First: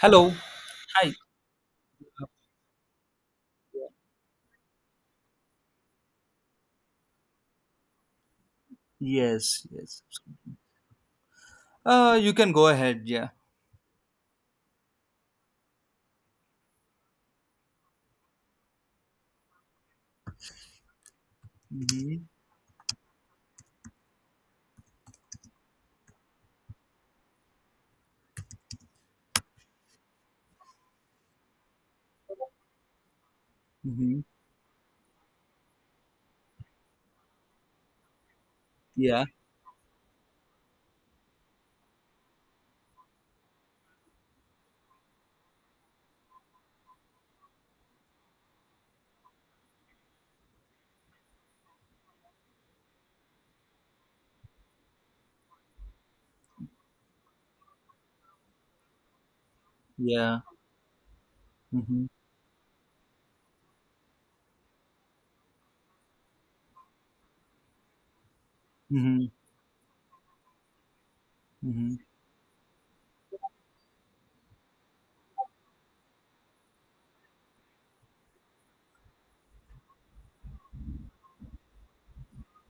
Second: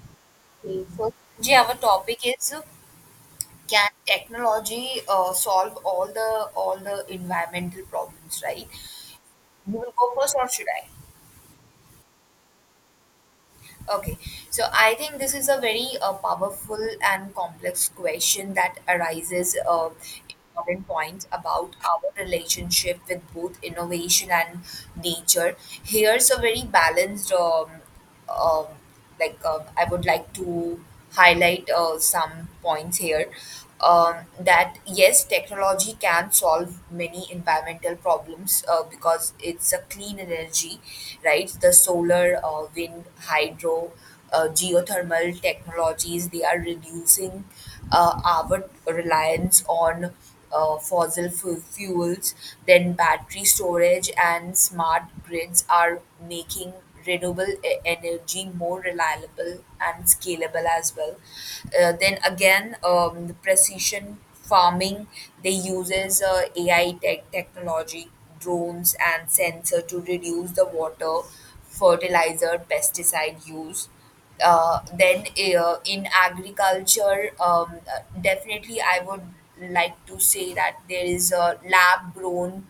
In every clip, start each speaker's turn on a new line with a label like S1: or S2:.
S1: Hello.
S2: So,
S1: Hi.
S2: Ji, our topic is can technology solve all the environmental problems, right?
S1: Yes,
S2: You will
S1: yes.
S2: go first, or should I?
S1: You can go ahead. Yeah.
S2: Okay. So I think this is a very powerful and complex question that arises important points about our
S1: Mm-hmm.
S2: relationship with both innovation and nature. Here's a very balanced, um, I would like to highlight some points here. Um,
S1: Mm-hmm.
S2: that yes, technology can solve many environmental problems
S1: Yeah,
S2: because it's a clean energy, right? The solar, wind, hydro, geothermal technologies they are reducing our reliance on fossil fuels, then battery storage and smart grids are making renewable energy more reliable and
S1: yeah.
S2: scalable as well. Uh,
S1: Mm-hmm.
S2: then again, the precision farming they uses AI technology, drones
S1: Mm-hmm.
S2: and sensor to reduce the water,
S1: Mm-hmm.
S2: fertilizer, pesticide use then in agriculture, definitely I would like to say that there is a lab grown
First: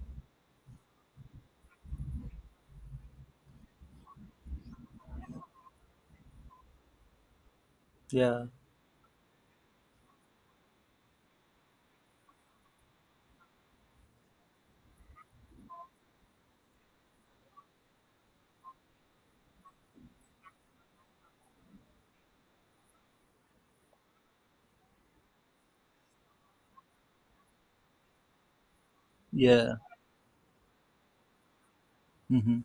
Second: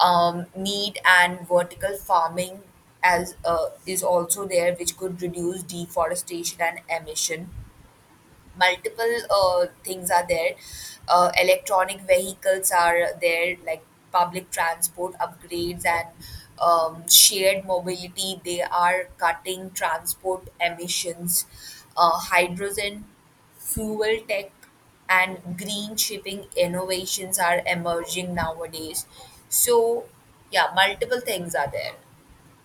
S2: meat and vertical farming as is also there, which could reduce deforestation and emission
S1: Yeah,
S2: multiple things are there. Electronic vehicles are there, like public transport upgrades and shared mobility. They are cutting transport emissions. Hydrogen fuel tech and green shipping innovations are emerging nowadays.
S1: yeah.
S2: So, yeah, multiple things are
S1: Mm-hmm.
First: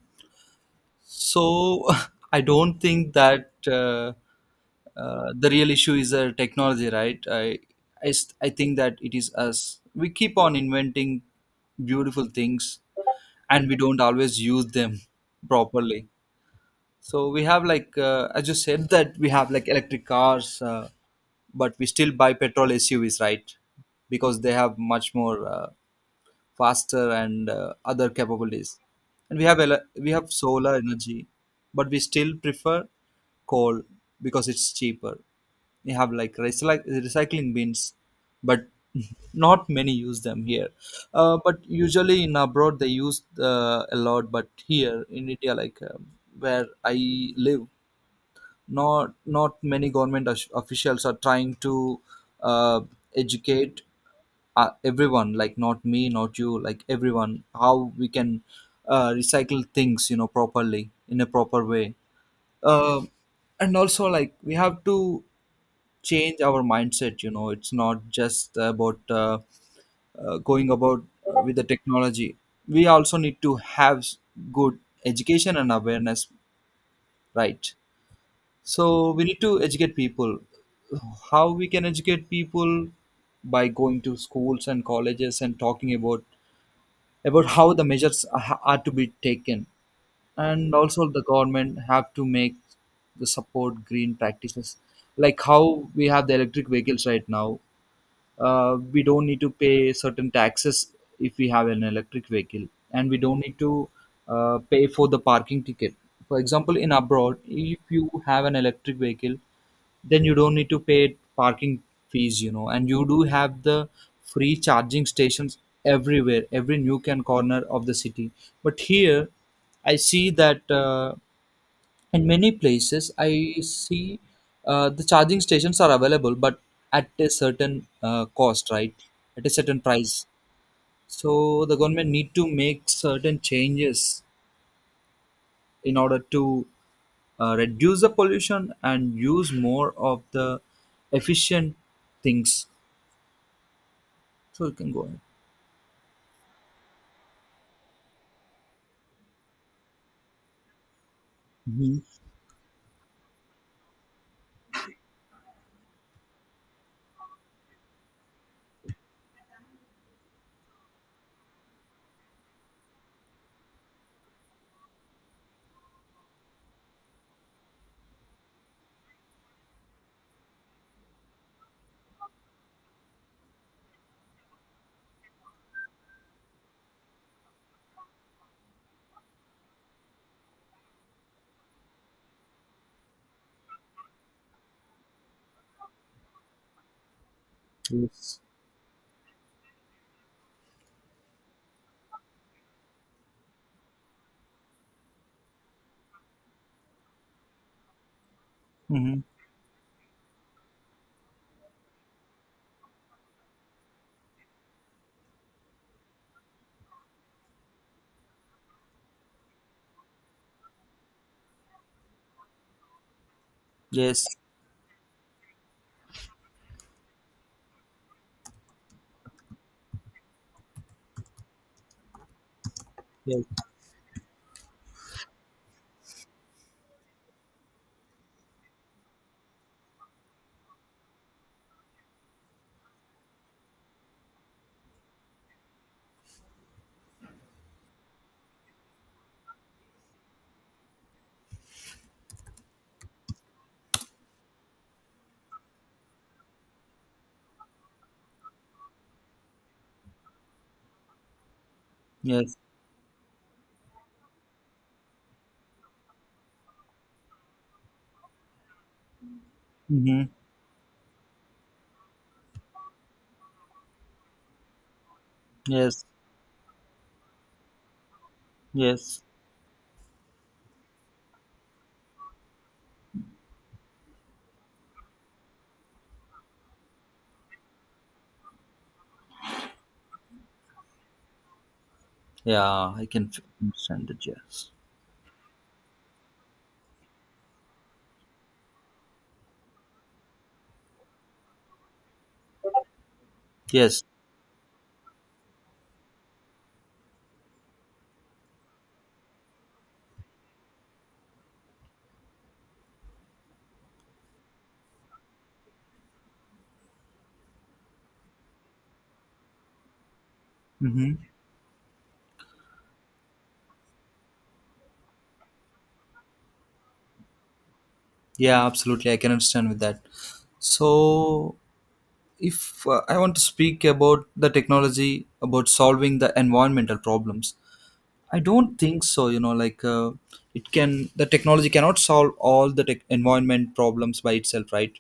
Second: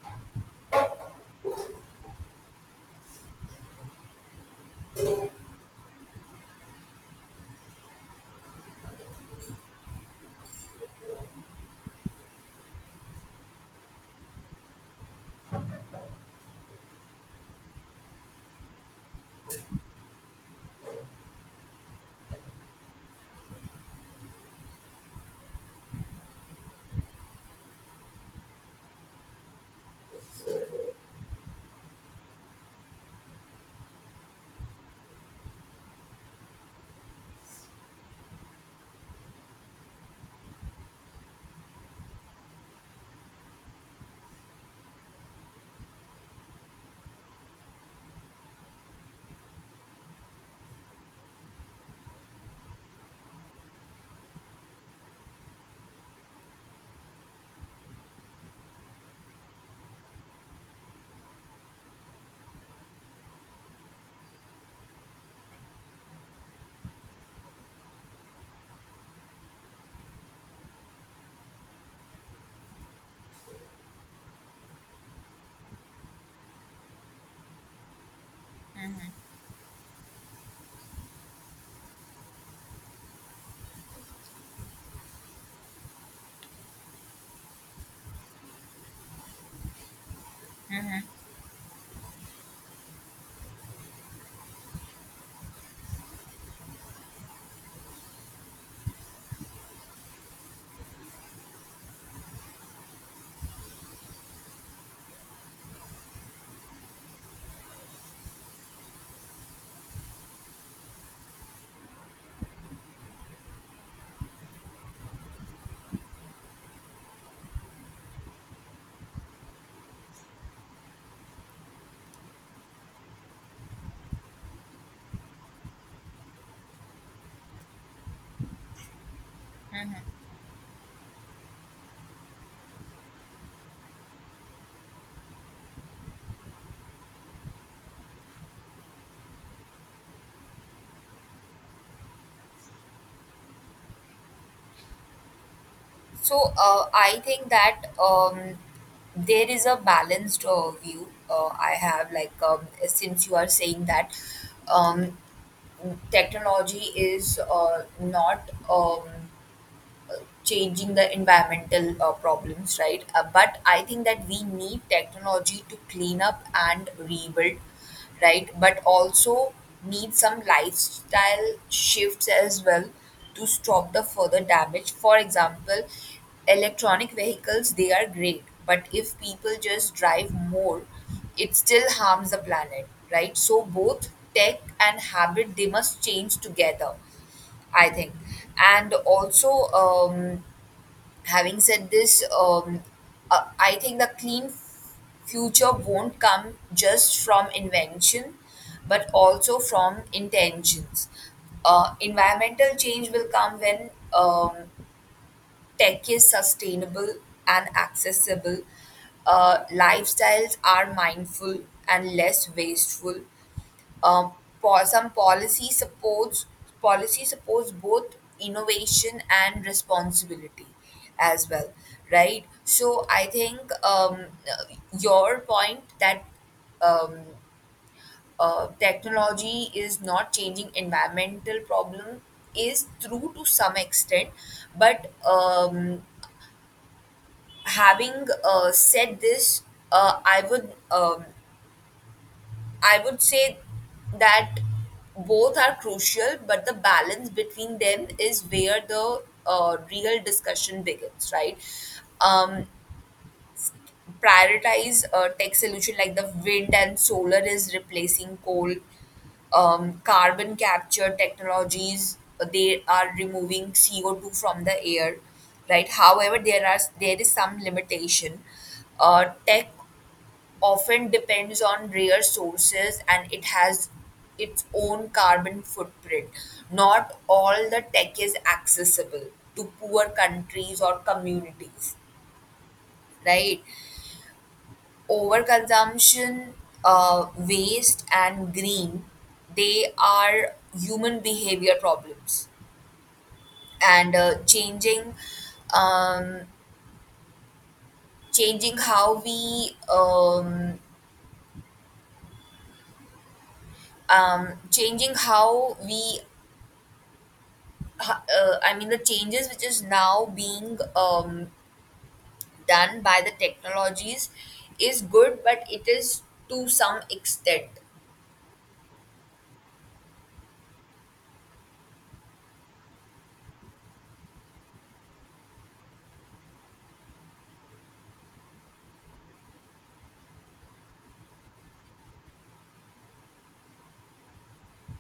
S1: So I don't think that the real issue is a technology, right? I think that it is us. We keep on inventing beautiful things, and we don't always use them properly. So we have like as you said that we have like electric cars but we still buy petrol suvs, right? Because they have much more faster and other capabilities, and we have we have solar energy, but we still prefer coal because it's cheaper. We have like recycling bins, but not many use them here. But usually in abroad they use a lot, but here in india like where I live, not many government officials are trying to uh, educate everyone, like not me, not you, like everyone, how we can recycle things properly in a proper way. uh, and also like we have to change our mindset, it's not just about going about with the technology. We also need to have good education and awareness, right? So we need to educate people. How we can educate people by going to schools and colleges and talking about how the measures are to be taken. And
S2: there.
S1: also the government have to make the support green practices, like how we have the electric vehicles right now. We don't need to pay certain taxes if we have an electric vehicle, and we don't need to pay for the parking ticket. For example, in abroad, if you have an electric vehicle, then you don't need to pay parking fees, and you do have the free charging stations everywhere, every nook and corner of the city. But here I see that in many places I see the charging stations are available, but at a certain cost, right? At a certain price. So the government need to make certain changes in order to reduce the pollution and use more of the efficient things. So you can go ahead.
S2: So I think that there is a balanced view I
S1: Hmm.
S2: have. Like since you are saying that um, technology is not. Changing the environmental problems, right? But I think that we need technology to clean up and rebuild, right? But also need some lifestyle shifts as well to stop the further damage. For example, electronic vehicles they are great, but if people just drive more, it still harms the planet, right? So both tech and habit they must change together I think.
S1: Yes.
S2: And also, having said this, I think the clean future won't come just from invention, but
S1: Mm-hmm.
S2: also from intentions. Environmental change will come when tech is sustainable and accessible, lifestyles are mindful and less wasteful,
S1: Yes.
S2: um, po- some policy supports both innovation and responsibility as well, right? So I
S1: Yes.
S2: think, your point that um, technology is not changing environmental problem is true to some extent, but having said this, uh, i would um, I would say that both are crucial, but the balance between them is where the real discussion begins, right?
S1: Yes.
S2: Um, prioritize a tech solution like the wind and solar is replacing coal. Um,
S1: Mm-hmm.
S2: carbon capture technologies they are removing CO two from the air, right?
S1: Yes.
S2: However, there is some limitation.
S1: Yes.
S2: Tech often depends on rare sources and it has its own carbon footprint. Not all the tech is accessible to poor countries or communities, right?
S1: Understand it. Yes.
S2: Overconsumption, waste, and green, they are human behavior problems,
S1: Yes.
S2: and changing um, changing how we um, changing how we ha- I mean, the changes which is now being
S1: Mm-hmm.
S2: done by the technologies is good, but it is to some extent.
S1: Yeah, absolutely. I can understand with that. So, if I want to speak about the technology about solving the environmental problems, I don't think so. It can the technology cannot solve all the tech environment problems by itself, right?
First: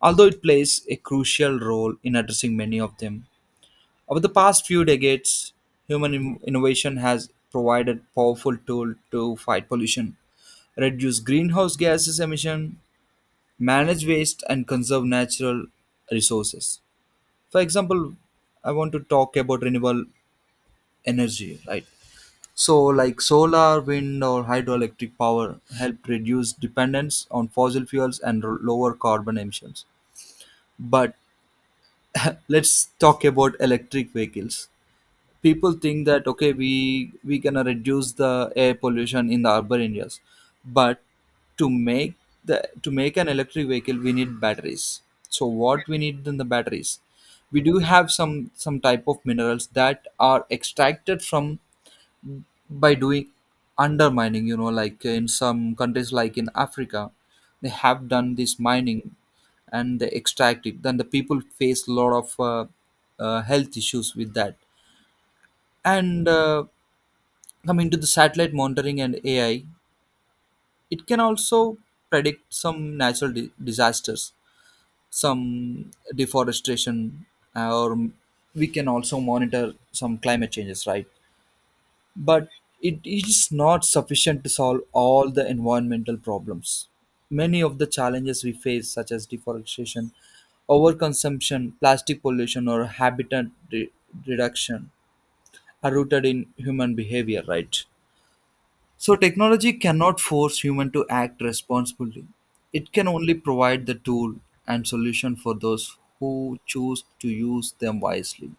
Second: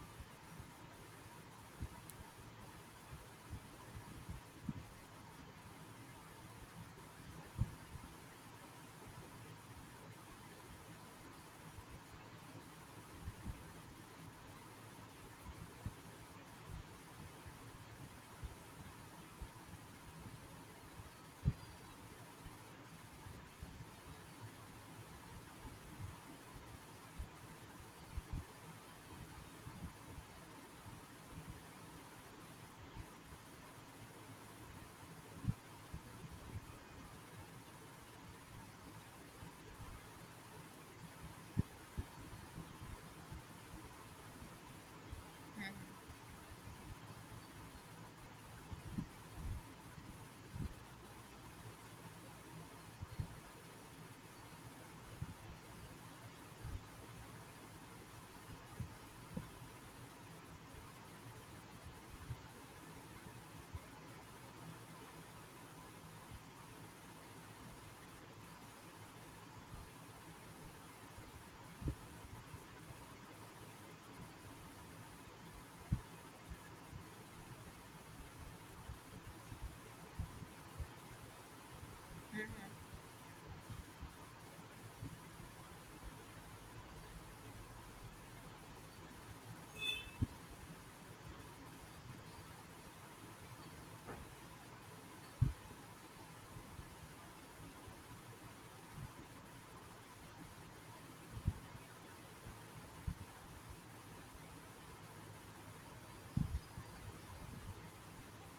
S1: Although it plays a crucial role in addressing many of them. Over the past few decades, human innovation has provided powerful tool to fight pollution, reduce greenhouse gases emission, manage waste, and conserve natural resources. For example, I want to talk about renewable energy, right? So, like solar, wind, or hydroelectric power help reduce dependence on fossil fuels and lower carbon emissions. But let's talk about electric vehicles. People think that okay, we gonna reduce the air pollution in the urban areas, but to make the to make an electric vehicle, we need batteries. So, what we need in the batteries? We do have some type of minerals that are extracted from by doing undermining, like in some countries like in africa. They have done this mining and they extract it, then the people face a lot of health issues with that. And coming to the satellite monitoring and ai, it can also predict some natural disasters, some deforestation, or we can also monitor some climate changes, right? But it is not sufficient to solve all the environmental problems. Many of the challenges we face, such as deforestation, overconsumption, plastic pollution, or habitat re- reduction, are rooted in human behavior, right? So, technology cannot force human to act responsibly. It can only provide the tool and solution for those who choose to use them wisely.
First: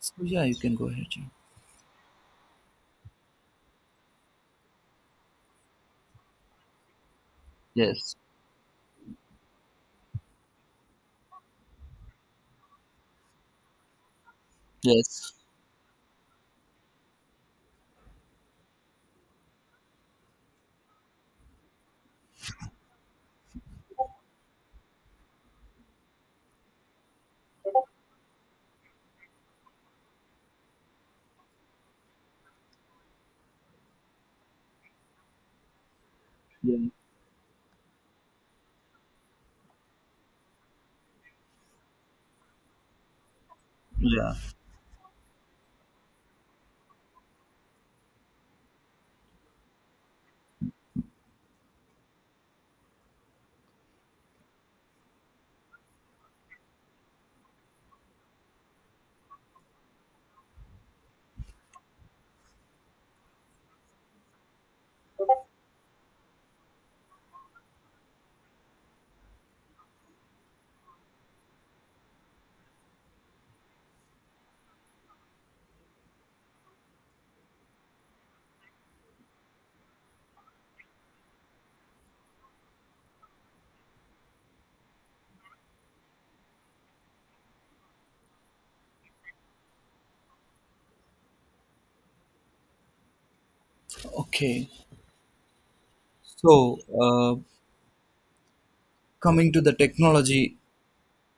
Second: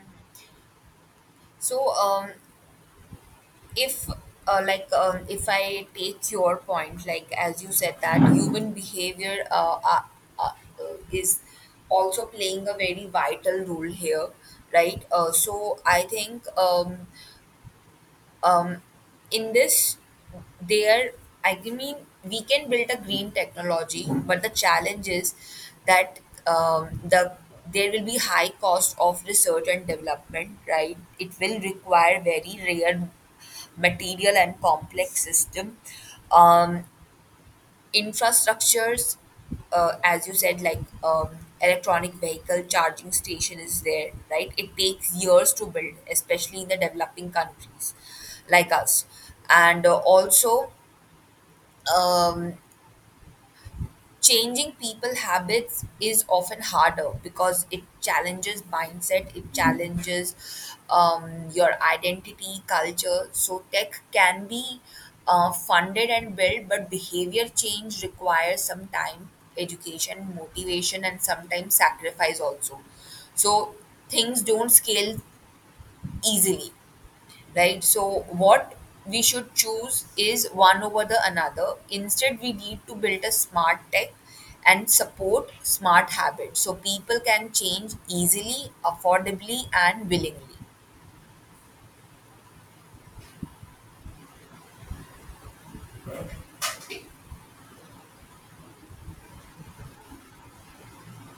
S1: So, yeah, you can go ahead. Yeah.
S2: So, if if I take your point, like as you said
S1: Yes.
S2: that human behavior uh, is also playing a very vital role here, right?
S1: Yes.
S2: So I think. Um, in this, there I mean we can build a green technology, but the challenge is that, the there will be high cost of research and development, right? It will require very rare material and complex system um,
S1: Yeah.
S2: infrastructures, as you said, like electronic vehicle charging station is there,
S1: Yeah.
S2: right? It takes years to build, especially in the developing countries like us. And also, um, changing people habits is often harder because it challenges mindset, it challenges um, your identity culture. So tech can be funded and built, but behavior change requires some time, education, motivation, and sometimes sacrifice also. So things don't scale easily, right? So, what we should choose is one over the another. Instead, we need to build a smart tech and support smart habits so people can change easily, affordably, and willingly.
S1: Okay, so coming to the technology,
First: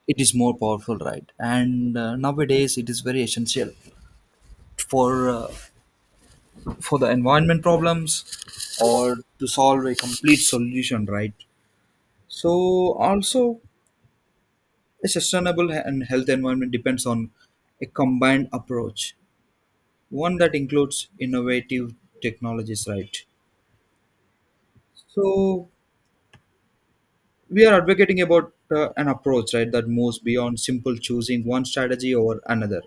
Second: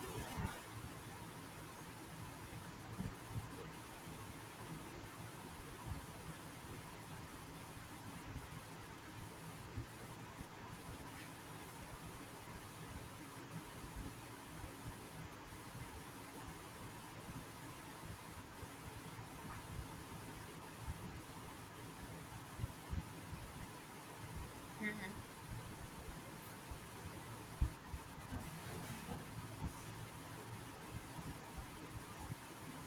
S1: it is more powerful, right? And nowadays, it is very essential for uh, for the environment problems or to solve a complete solution, right? So also, a sustainable and health environment depends on a combined approach, one that includes innovative technologies, right? So we are advocating about an approach, right, that moves beyond simple choosing one strategy over another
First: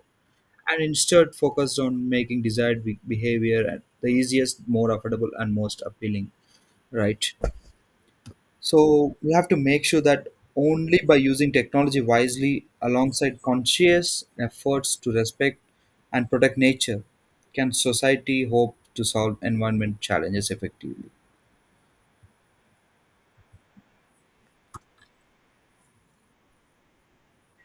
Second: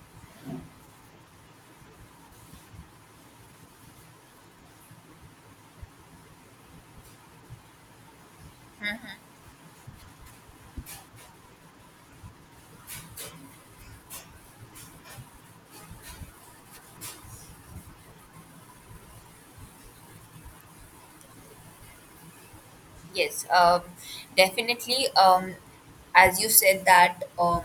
S1: and instead focus on making desired behavior and the easiest more affordable and most appealing, right? So we have to make sure that only by using technology wisely alongside conscious efforts to respect and protect nature can society hope to solve environment challenges effectively.
S2: Yes, definitely. As you said that, um,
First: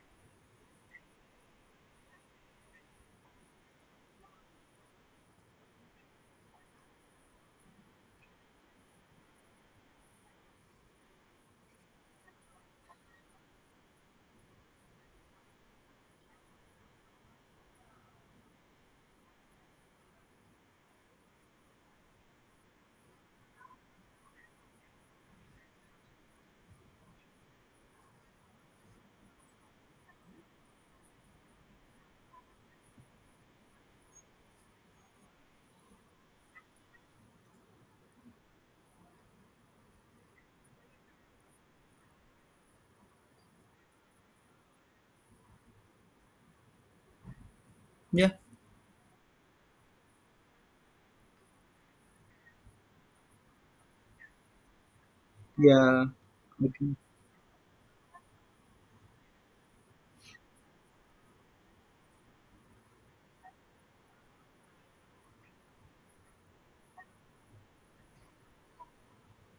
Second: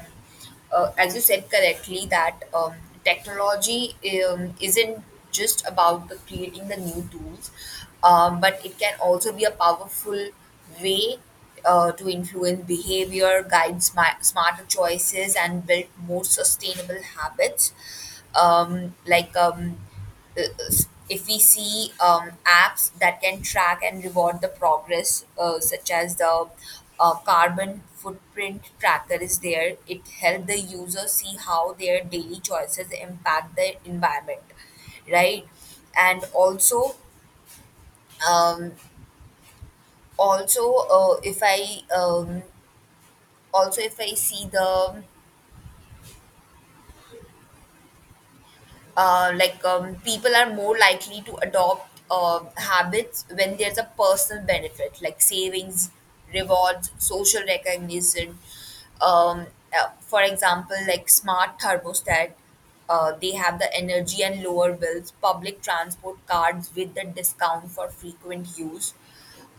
S2: uh, as you said correctly, that technology isn't just about the creating the new tools, but it can also be a powerful way to influence behavior, guide smarter choices, and build more sustainable habits. Um, like um, uh, if we see apps that can track and reward the progress, such as the carbon footprint tracker is there, it helps the user see how their daily choices impact the environment, right? And also, um, also if I also if I see the
S1: Yeah.
S2: people are more likely to adopt habits when there's a personal benefit like savings,
S1: Yeah. Okay.
S2: rewards, social recognition. Um, uh, for example, like smart thermostat, they have the energy and lower bills, public transport cards with the discount for frequent use,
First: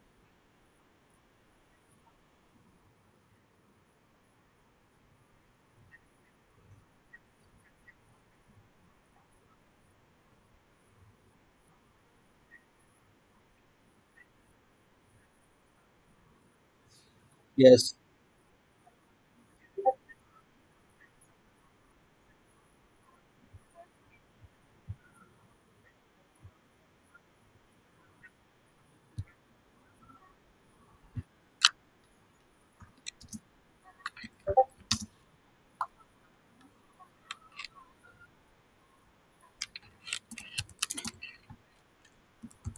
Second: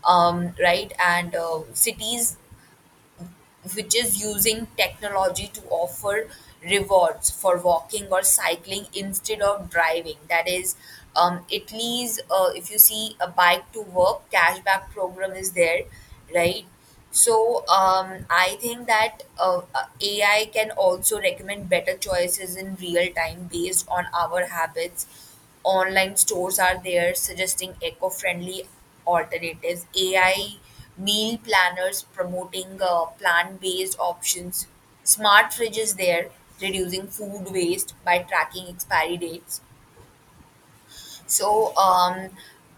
S2: right? And cities which is using technology to offer rewards for walking or cycling instead of driving. That is, Italy's, if you see, a bike to work cashback program is there, right? So
S1: Yes.
S2: I think that AI can also recommend better choices in real time based on our habits. Online stores are there suggesting eco friendly alternatives, AI meal planners promoting plant-based options, smart fridges there reducing food waste by tracking expiry dates. So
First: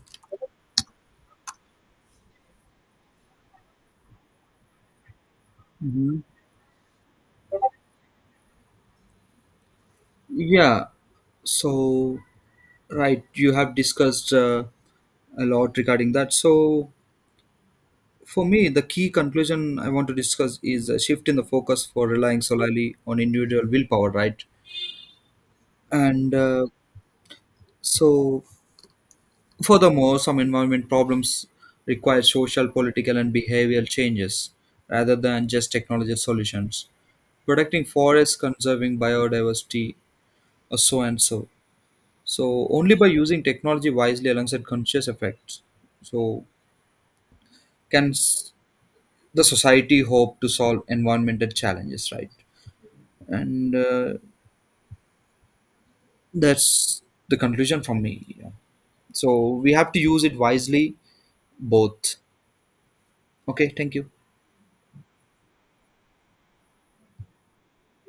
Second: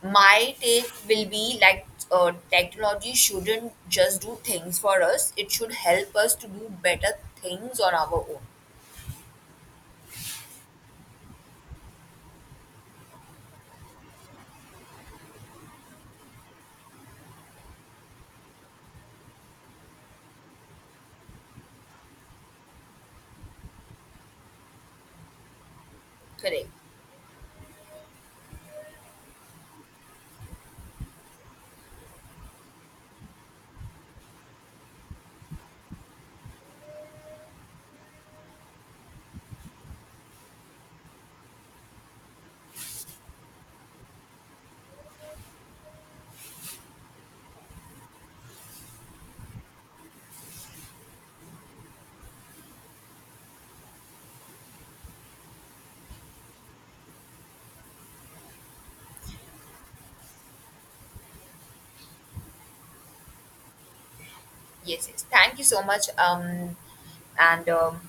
S2: my take will be like technology shouldn't just do things for us; it should help
S1: Mhm.
S2: us to do better things on our own.
S1: Yeah. So, right, you have discussed a lot regarding that. So, for me, the key conclusion I want to discuss is a shift in the focus for relying solely on individual willpower, right? And
S2: Correct.
S1: so, furthermore, some environment problems require social, political, and behavioral changes rather than just technology solutions. Protecting forests, conserving biodiversity, or so and so. So only by using technology wisely alongside conscious effects, so can the society hope to solve environmental challenges, right? And that's the conclusion from me. Yeah. So we have to use it wisely, both. Okay, thank you.
S2: Yes. Yes. Thank you so much. And